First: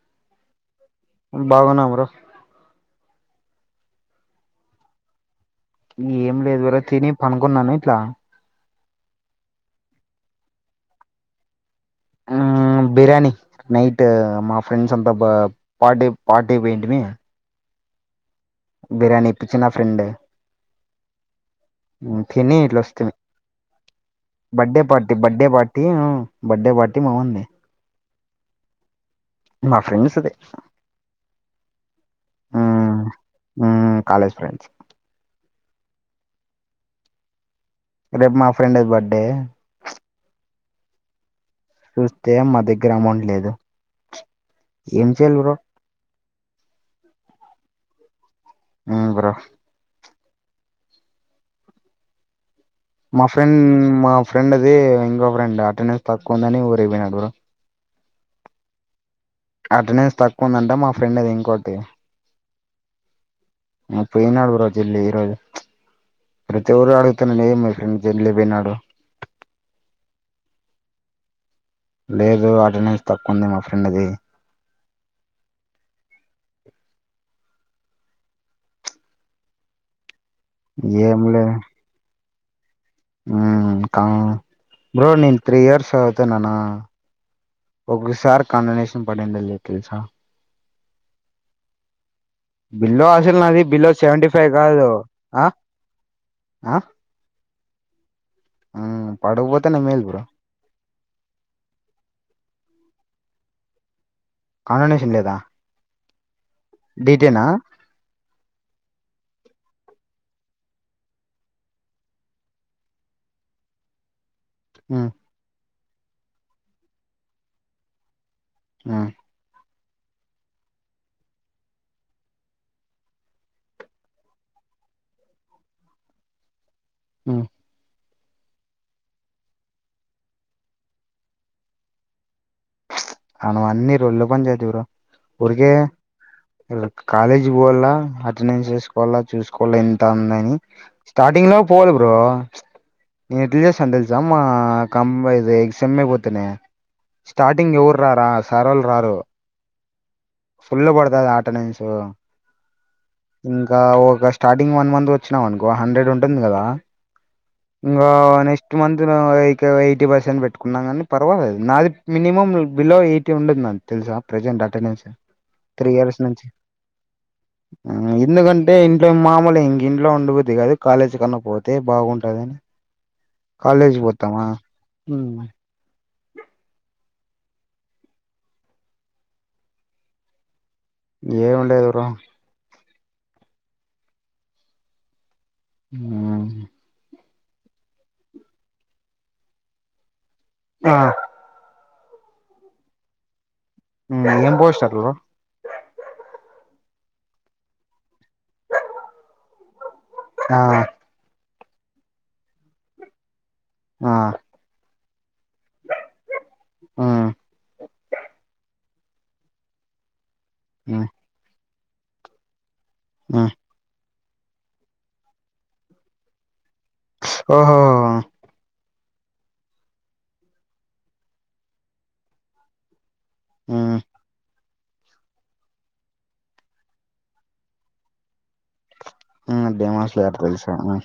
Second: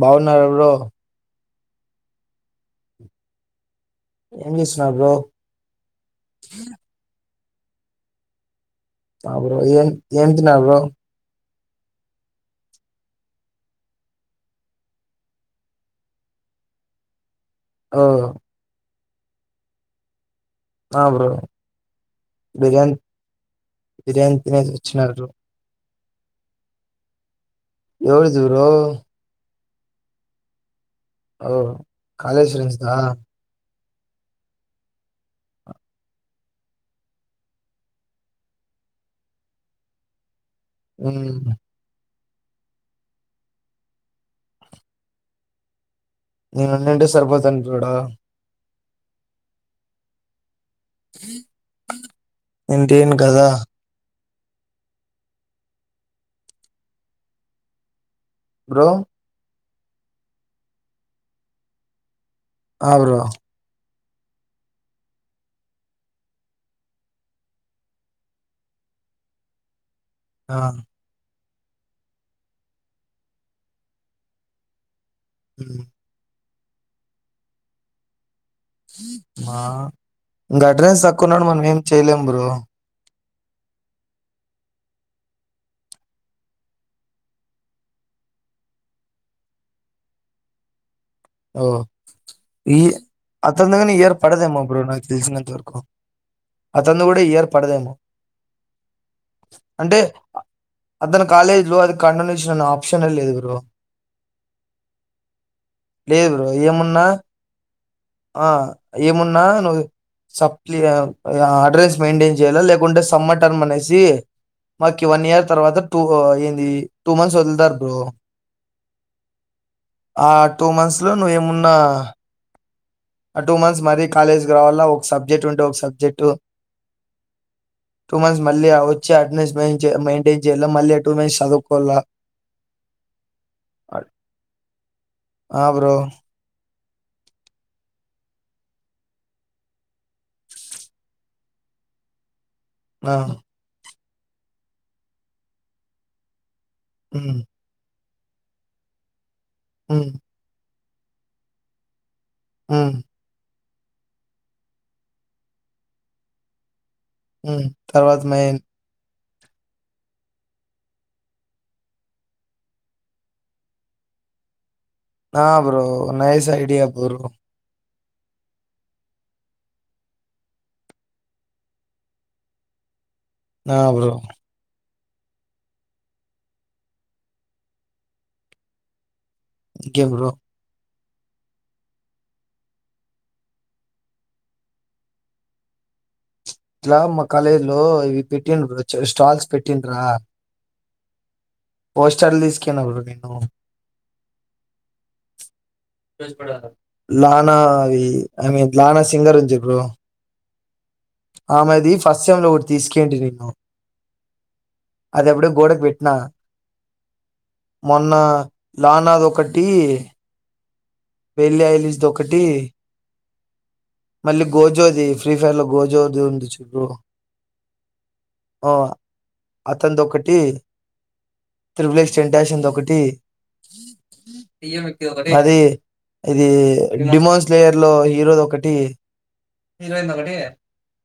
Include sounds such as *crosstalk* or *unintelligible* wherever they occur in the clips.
బావున్నారు ఎవరో బాగున్నా మరా ఎంస్తునా బో ఏం లేదు వర తని పనుకున్నాను అ బ్రో ఏన్ ఎంతనా బ్రో బిర్యానీ నైట్ మా ఫ్రెండ్స్ అంతా పార్టీ పార్టీ అయిపోయింటి మీ ఆ బిర్యానీ ఇప్పించిన ఫ్రెండ్ ఆ బ్రో తిని ఇట్లా బిర్యానీ వస్తంది బిర్యానీ తినేసి బర్త్డే వచ్చినారు పార్టీ బ్రో బర్త్డే పార్టీ ప బడ్డే పార్టీ మాన్ ఏడు దూరు మా ఫ్రెండ్స్ అదే ఓ కాలేజ్ ఫ్రె మ్మ్ కాలేజ్ ఫ్రెండ్స్ రేపు మా ఫ్రెండ్ బర్త్డే అవు చూస్తే మా దగ్గర అమ్ండలేదు ఏం చేయలే నేనున్నంటే సరిపోతానుడ ఉ బరా హ మా ఫ్రెండ్ మా ఫ్రెండ్ అది ఇంకో ఫ్రెండ్ అటెండెన్స్ తక్కువ ఉందని ఊరే పోయినాడు బ్రో అటెండెన్స్ తక్కువ ఉందంట మా ఫ్రెండ్ ది ఇంకోటి అ బ్రో ఆ పోయినాడు బ్రో జల్దీ ఈరోజు, ప్రతి రోజు అడుగుతునా ఏ ఫ్రెండ్ జల్దీ పోయినాడు ఆ లేదు అటెండెన్స్ తక్కువ ఉంది మా ఫ్రెండ్ది మ్ మా ఇంకా ఆగడ్డ్రెస్ ఏం లే తక్కున్నాడు మన ఏంయలేము బ్రో ఉమ్ ఇంకా బ్రో నను త్రీ ఇయర్స్ చదుతునాన్న ఒకసారి కండనేషన్ పడింది కల్సా ఓ ఈ బిలో అసలు నాది అతను బిలో కానీ ఇయర్ సెవెంటీ ఫైవ్ పడదేమో బ్ర కాదు నాకు ఆ తెలిసినంత వరకు ఆ అతను కూడా ఇయర్ పడదేమో ఉమ్ పడకపోతేనే అంటే మేలు బ్రో అతని కాలేజీ లో అది కండ నుచ్చిన ఆప్షన్ లేదు లో కండనేషన్ లేదా లేధు ఏమున్నా డీటేనా ఆ ఏమున్నా నువ్వు సప్లి అడ్రస్ మెయింటైన్ చేయాల లేకుంటే సమ్మటన్ అనేసి మాకి ఉమ్ వన్ ఇయర్ తర్వాత టూ ఏంది టూ మంత్స్ వల్దారు బ్రో ఆ ఆ టూ మంత్స్ లో నువ్వేమున్నా ఆ టూ మంత్స్ మరీ కాలేజీకి రావాలా ఒక సబ్జెక్ట్ ఉంటే ఒక సబ్జెక్టు ఉమ్ టూ మంత్స్ మళ్ళీ వచ్చి అటెండెన్స్ మ మెయింటైన్ చేయ మళ్ళీ టూ మంత్స్ చవుకోల అను అన్నిరు ఒళ్ళు బం అది ఇవరు ఆ ఉరికే బ్రో లో కాలేజీ పోవాల అటెండెన్స్ చేసుకోవాలా చూసుకోవాల ఎంత ఉందని స్టార్టింగ్ లో పోవాలి బ్రో ఆ, నెన్ ఎట్లా చెస్తాన్ టెల ఎజమ్ క ఆ సెమె అయ్‌పోథేన్ ఉమ్, స్టార్టింగ్ ఎవరు రారా సారలు రారు ఉమ్ ఫుల్ పడతాది అటెండెన్స్ ఉ ఇంకా ఒక స్టార్టింగ్ వన్ మంత్ వచ్చినాం అనుకో హండ్రెడ్ ఉంటుంది కదా ఉమ్. ఇకా తర్వాత మెయిన్ నెక్స్ట్ మంత్ ఉమ్ ఓకా ఎయిటీ పర్సెంట్ పెట్టుకున్నా కాని పర్వాలేదు నాది మినిమం బిలో ఎయిటీ ఉండాదు నాది తెలుసా ప్రెజెంట్ అటెండెన్స్ ఆ బ్రో త్రీ ఇయర్స్ నుంచి నైస్ ఐడియా బ్రో ఎందుకంటే ఇంట్లో మామూలు ఇంక ఇంట్లో ఉంండపోద్ది కాదు కాలేజీ కన్నా పోతే బాగుంటదని ఆ కాాలేజ్ బ్రో పోతామా ఉమ్ ఇంకెం బ్రో ఏమింలేదు బ్రో ఆ ఇట్లా మా కాలేజీ లో ఇవి పెట్టిన్ర స్టాల్స్ పెట్టిండ్రా ఆ పోస్టర్ తీసుకొనివెళ్ళిన బ్రో నేను హ్మ్ *unintelligible* పోస్టర్ బ్రో లానా అది ఐమీన్, లనా సింగరుంద్ జూ బ్రో ఆ ప్చ్ ఆమెది ఫస్ట్ సెమ్ లో ఒకటి తీస్కేయండి. నిన్ను ఆ అది అబుడే గోడకు వెట్ట్నా మ్మ్ మొన్నా లానాదొకటి ఉ పెళ్లి ఐలిస్ దొకటి హ్మ్ మళ్ళీ గోజోది ఫ్రీఫైర్ లో గోజోది ఉంది. చూడు ఓహో అ అతందొకటి త్రిపులేస్, టెంటాషందొకటి మ్మ్ అది ఇది డిమోన్స్ లేయర్ లో, హీరోదొకటి హ్మ్ భాషలడ్తదిషము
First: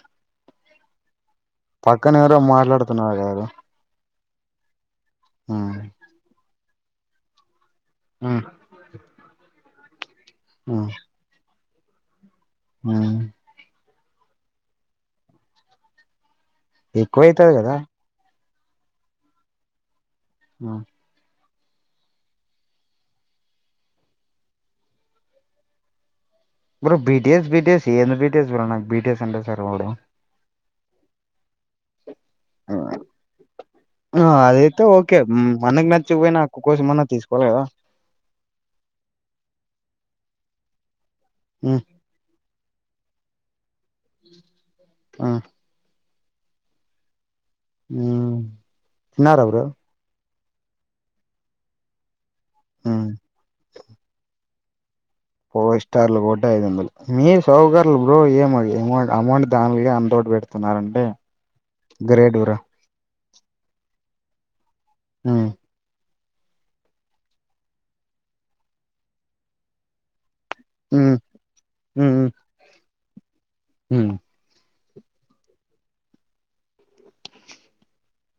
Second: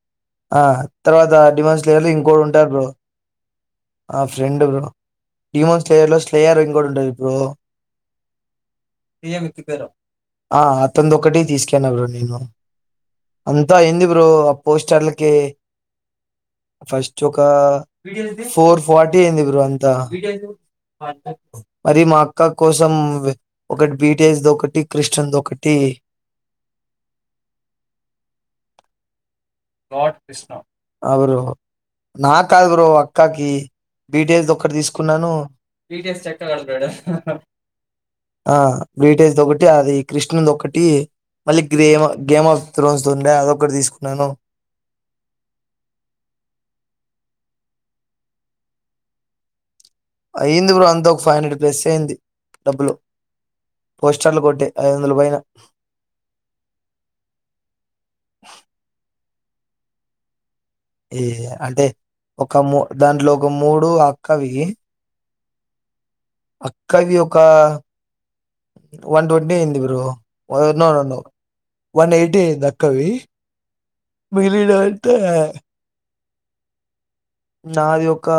ఆ తర్వాత డిమన్ పక్కనే ఎవరో మాట్లాడుతున్నారు. ఎవరో ఆ ఫ్రెండొకడు డిమోన్ స్లేయర్ 'లో స్లేయర్ రిం క్కడుంటది బ్రో మ్మ్ ఈయమితుక్ పేర ఆ మ్మ్ అతందొక్కటి దీస్ కెన్నా బ్రో నిన్ను మ్మ్ అదంతా ఏంది బ్రో ఆ పోస్టర్లకి ఫస్ట్ ఎక్కువ ఒకా అయితది కదా ఫోర్ ఫార్టీ ఎయ్యింది. బ్రో అంతా వీడెందొ పార్టీ అది మా అక్క కోసం వే, ఒకటి బీటేస్ దొకటి క్రిష్టన్ దొకటి bro B T S B T S ఏంది. బి టి ఎస్ బ్రో నాగ్ B T S God Krishna అవుర్రు నాక్కాదు, బ్రో అక్కాకి బీ ఆ టి ఎస్ దొకటి అదైతే ఓకే దీస్కున్నాను. ఆ మ్, మనకి నచ్చకపోయినా అక్క కోసమన్నా తీసుకోవాలి కదా బీ ట్ ఎస్ ది ఒకటి అది కృష్ణుది ఒకటి టీ మళ్ళీ మ్, గిది ఏమో, గేమోఫ్ త్రోస్ స్తుందా అదొక్కటి తీసు నను ఆ ఊమ్ తిన్నారా బ్రో అయింది బ్రో అంత ఒక ఫైవ్ హండెడ్ పస్ అయింది డబ్బులు మ్, పోస్టర్లు కొట్టే ఐదు వందల పైన ఫోస్టార్లు కొట్టె ఐదు వందలు మీరు సౌకర్లు బ్రో ఏమో ఏమో అమౌంట్ దాన్ మీదే అంతోటి వెడితే ఏ అంటే ఒక మో దాంట్లో ముడు అక్కవి ఆ అక్కవి ఒక వన్ ట్వంటీ అయింది బ్రో ఓ మ్, నోను మ్, వన్ మ్, ఎయిటీ అయిదా కవి మ్, మిగిలిన తే నాది ఒక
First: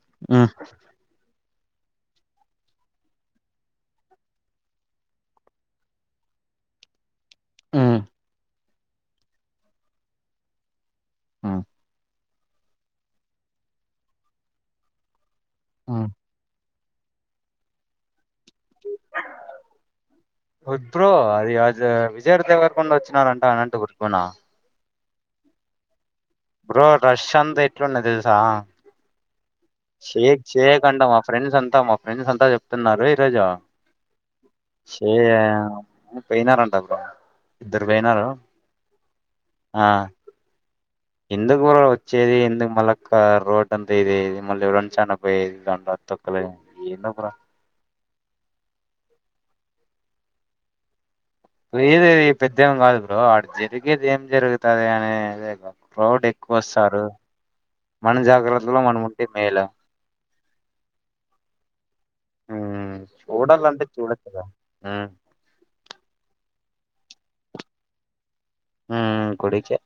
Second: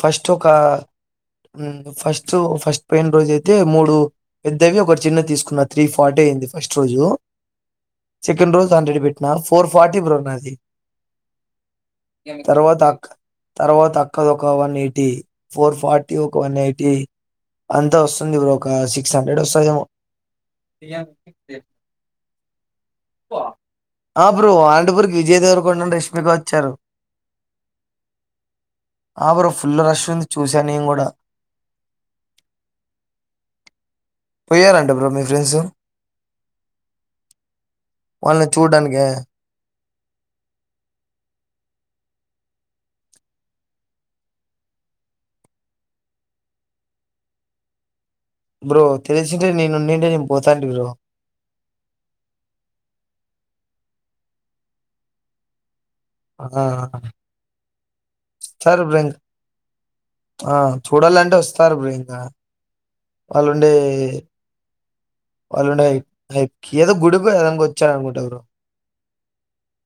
ఫస్ట్ ఒక ఉ ఫస్ట్ ఫస్ట్ పోయిన రోజు అయితే మూడు పెద్దవి ఒకటి చిన్నది తీసుకున్నా త్రీ ఫార్టీ అయింది ఫస్ట్ రోజు మ్, సెకండ్ రోజు హండ్రెడ్ పెట్టిన ఫోర్ ఫార్టీ బ్రో నాది ఆ ఏంటి తర్వాత అక్క తర్వాత అక్కది ఒక వన్ ఎటి ఫోర్ మ్. ఫార్టీ ఒక వన్ ఎయి టి అంతోస్ అంది ఒక సక్స్ హన్డ్రేడ్ వస్తాదేమో బ్రో అది విజయ దేవరకొండ వచ్చినారంట అనంతపూర్ కి అవునా ఆ బ్రో అనంతపూర్ కి విజయ దేవరకొండను రష్ వచ్చారు క్షంత ఎట్లున్నాయి తెలుసా ఆ బ్రో ఫుల్ రష్ ఉంది షేక్ చూసాను షేక్ నేను అంట కూడా మా ఫ్రెండ్స్ అంత మా ఫ్రెండ్స్ అంతా చెప్తున్నారు ఈరోజు పోయారంట బ్రో షే మీ ఫ్రెండ్స్ పోయినారంటప్పు ఇద్దరు పోయినారు వాళ్ళని చూడ్డానికి ఆ ఎందుకుర వచ్చేది ఎందుకు మళ్ళక్క రోడ్ అంతా ఇద ఇది మళ్ళీ ఎవరన్నా చన్నపోయేది దం తొక్కలే ఏందో కూడా బ్రో తెలిసింటే నేనున్నింటే నేను పోతాంటి బ్రో పోయేది పెద్దేమి కాదు బ్రో అడ జరిగేది ఏం జరుగుతుంది అనేది క్రౌడ్ ఎక్కువ ఆ వస్తారు మన జాగ్రత్తలో సరే బ్రో మనం ఇంక ఉంటే మేల ఆ చూడాలంటే వస్తారు బ్రో ఉమ్ వాళ్ళుండే చూడాలంటే చూడొచ్చు కదా ఉమ్ వాళ్ళుండయి ఏదో గుడిగు ఏ దానికో వచ్చారనుకుంట బ్రో ఊ కుడిచే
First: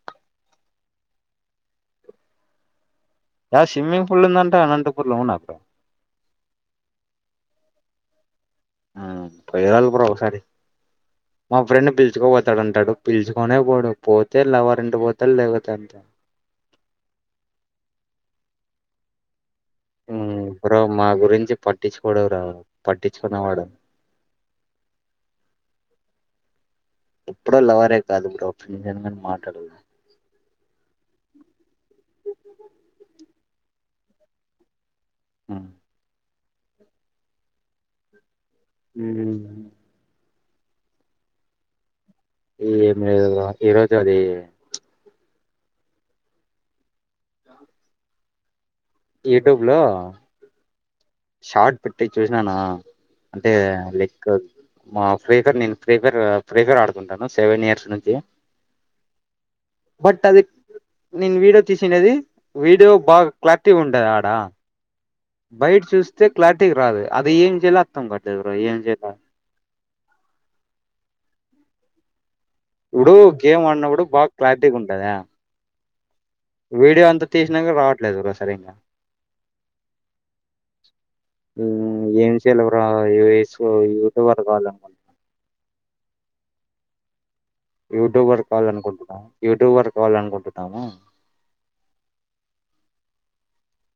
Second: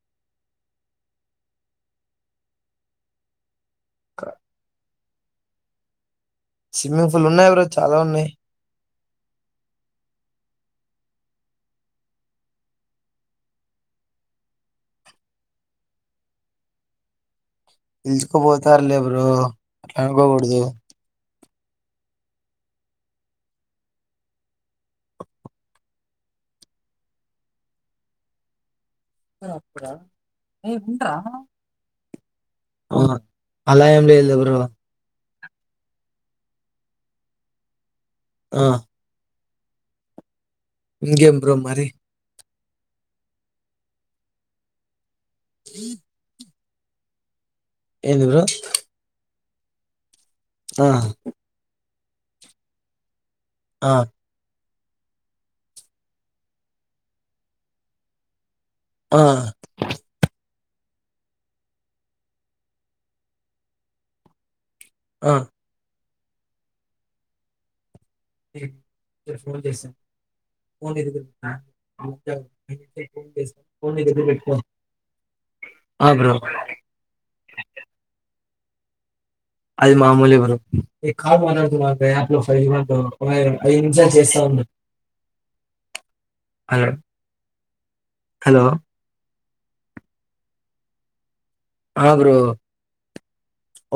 అ షిమ్మింగ్ పూల్ ఉందంట అనంటూ కు లోనక స్విమ్మింగ్ పూల్ ఉన్నాయి బ్రో చాలా ఉన్నాయి ఊ పోయరలె బ్రో ఒకసారి మా ఫ్రెండ్ పిలుచుకోపోతాడంటాడు పిలుచుకోనే పోడు పోతే లవరెంట పోతాడు లేకపోతే అంతే పిలుచుకుపోతారులే బ్రో అట్లా ఊ అనుకోకూడదు బ్రో మా గురించి పట్టించుకోడు ఆ పట్టించుకునె వాడు ఎప్పుడు లవరే కాదు బ్రో హుమ్ ఏమైనా మాటడు ఏ ఉండ్రా అవునా అలా ఏం లేదు బ్రో ఉమ్ ఆ ఊమ్ ఇకేం బ్రో మరి ఏమో ఏదో నాకు ఈ రోజది *unintelligible* ఏంది బ్రో యూట్యూబ్ లో ఆ షార్ట్ పెట్టి చూష్నానా అంటే ఆ లెక్కు మా ఫ్రెకర్ నేను ఫ్రెకర్ ఫ్రెకర్ ఆడుతుంటాను సెవెన్ ఇయర్స్ నుంచి ఆ బట్ అది నేను వీడియో తీసినది వీడియో బాగా క్లారిటీ ఉంటది ఆడ ఆ బయట చూస్ స్తే క్లారిటీ రాదు అది ఏం చేయాల అర్థం కాట్లేదు బ్రో ఏ ఏం నేను ఫోన్ చేసా ఫోన్ ఇదిగో అమ్ ఇప్పుడు గేమ్ ఆడినప్పుడు బా పెట్టుకో క్లారిటీ గుంటద ఆ బ్రో వీడియో అంతా తీసినాక రావట్లేదు బ్రో రింగ అది మామూలే బ్రో ఉమ్, ఏం చేయాలి బ్రో యూఎస్ యూట్యూబర్ కావాలనుకు యూట్యూబర్ హలో కావాలనుకుంటున్నా యూట్యూబర్ కావాలనుకుంటున్నాను ఆ బ్రో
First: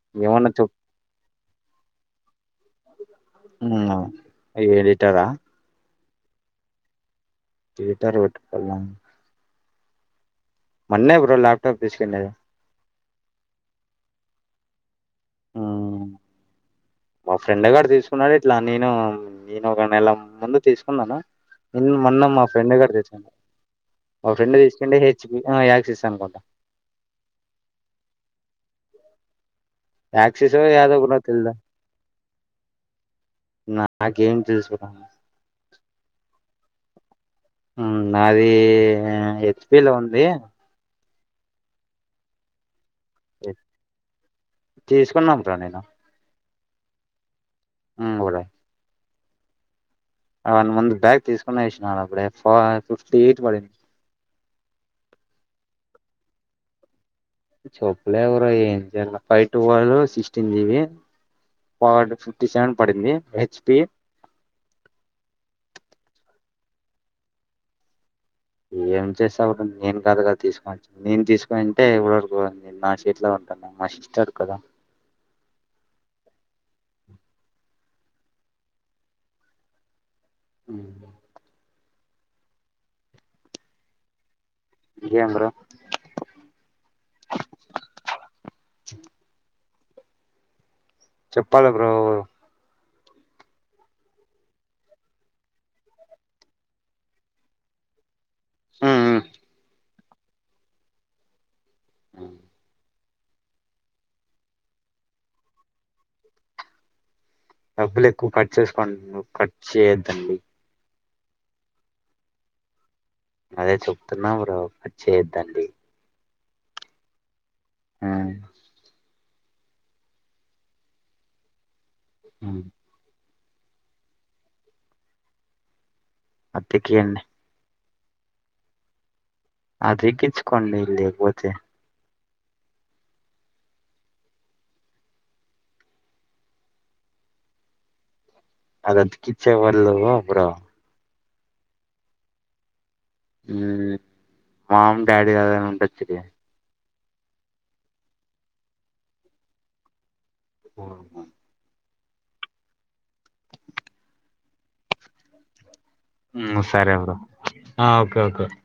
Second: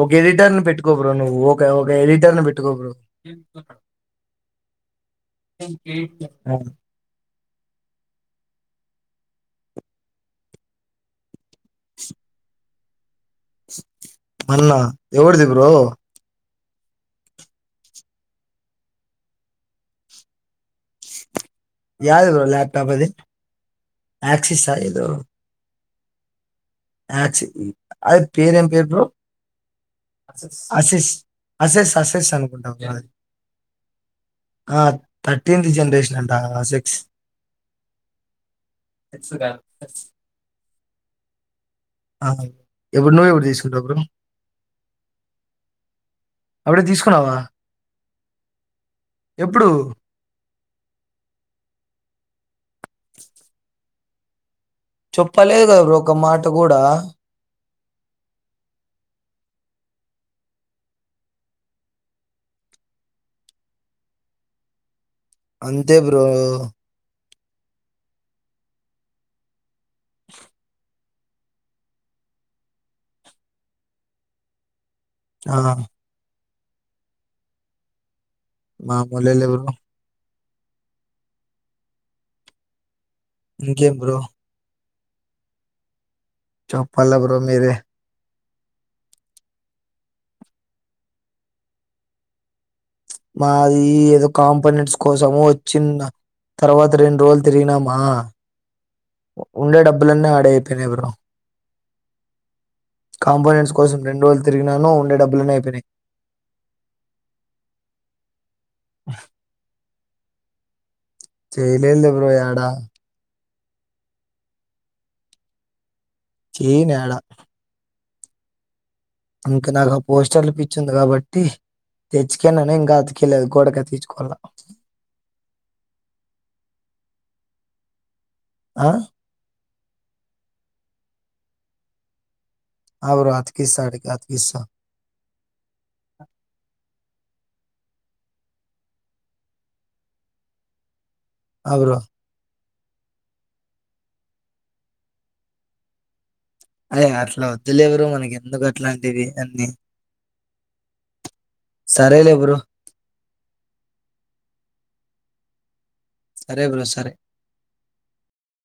ఒక ఏమన్నా ఎడిటర్ ను చెప్ పెట్టుకో బ్రో నువ్వు ఒక ఒక ఎడిటర్ ని పెట్టుకో బ్రో ఎడిటరా ఏయీట్ ఏఫేం హీటర్ వేట్టు కోవల్ల మొన్నే బ్రో లాక్ తప్పు తీసుకెళ్లినది మాల్లా ఎవడిది బ్రో ఉమ్, మా ఫ్రెండ్ గాడు తీసుకున్నాడు. ఇట్లా నేను నేను ఒక నెల ముందు తీసుకున్నాను. నిన్న మొన్న మా ఫ్రెండ్ గాడు దెచ్చుకున్నాడు. మా ఫ్రెండ్ తీసుకందే ఎచ్ పి యాసుస్ అనుకుంటా అక్కీస్ ఈ అది పేరేం పేరు బ్రో యాక్సిస్ యాదో అసెస్ బ్రో తెల్దు అసెస్ అసెస్ అనుకుంటావు ఆ అది నాకేం తెలుసు ఆ బ్రో థర్టీన్త్ జనరేషన్ అంటా ఆ సిక్స్ ఉ నాది ఎచ్ పి లో ఉంది. ఆ బ్రో ఎప్పుడు నువ్ ఎప్పుడు తీసుకుంటావ్ బ్రో తీసుకున్నాం బ్రో నేను అప్పుడే తీసుకున్నావా *unintelligible* ఎప్పుడు వన్ మంత్ బ్యాక్ తీసుకునేసినను అప్పుడే *unintelligible* ఫిఫ్టీ ఎయిట్ పడింది. చెప్పలేదు గాదా బ్రో ఒక మాట కూడా చేప్పులే బ్రో ఏం చేయల ఫైవ్ టువల్వ్ సిక్స్టీన్ జీబి ఫట్ ఫిఫ్టీ సెవెన్ పడింది. ఎచ్ పీ అంతే బ్రో ఏం చేసావు నేను కాదు కా తీసుకోచ్చ నేను తీసుకోనింటే ఇప్పటివరకు ఉంది. నా చేతిలో ఉంటుంద. మా సిస్టర్ కు కదా ఆ మామూలేలే బ్రో హ్ ఇంకేం బ్రో ఇంకేం బ్రో చేప్పల్లే బ్రో మీరే చెప్పాలే బ్రో మాది ఏదో కాంపోనెంట్స్ కోసము వోచ్చిన్న తర్వాత రెండు రోజులు తిరిగినామా హ్మ్ ఉండే డబ్బులన్నీ ఆడే అయిపోయినాయి. బ్రో హ్మ్ కాంపోనెంట్స్ కోసం రెండు రోజులు తిరిగినాను. ఉండే డబ్బులన్నీ అయిపోయినాయి. డబ్బులు ఎక్కువ కర్చ్ చేసుకో నువ్ కర్చ్ చేయాద్ అండి చెయ్యలేదులే బ్రో యేడ అదే చెప్తున్నాం బ్రో చేయద్దండి చేయను యాడ ఆ ఇంక నాకు ఆ పోస్టర్లు పిచ్చుంది కాబట్టి ఆ తెచ్చకన్నాను ఇంకా కీయలేదు గోడకి అతికిచుకోవాలా అతికియండి ఆ అతికించుకోండి లేకపోతే ఆ బ్రో అతికిస్తా అతికిస్తా అది అతికించేవాళ్ళు బ్రో ఆ బ్రో మ్ మామ్ డాడీ అని ఉండొచ్చుగా అయ అట్లా వద్దులే బ్రో మనకి ఎందుకు అట్లాంటివి అన్నీ ఆహా సరేలే బ్రో సరే బ్రో ఓకే ఓకే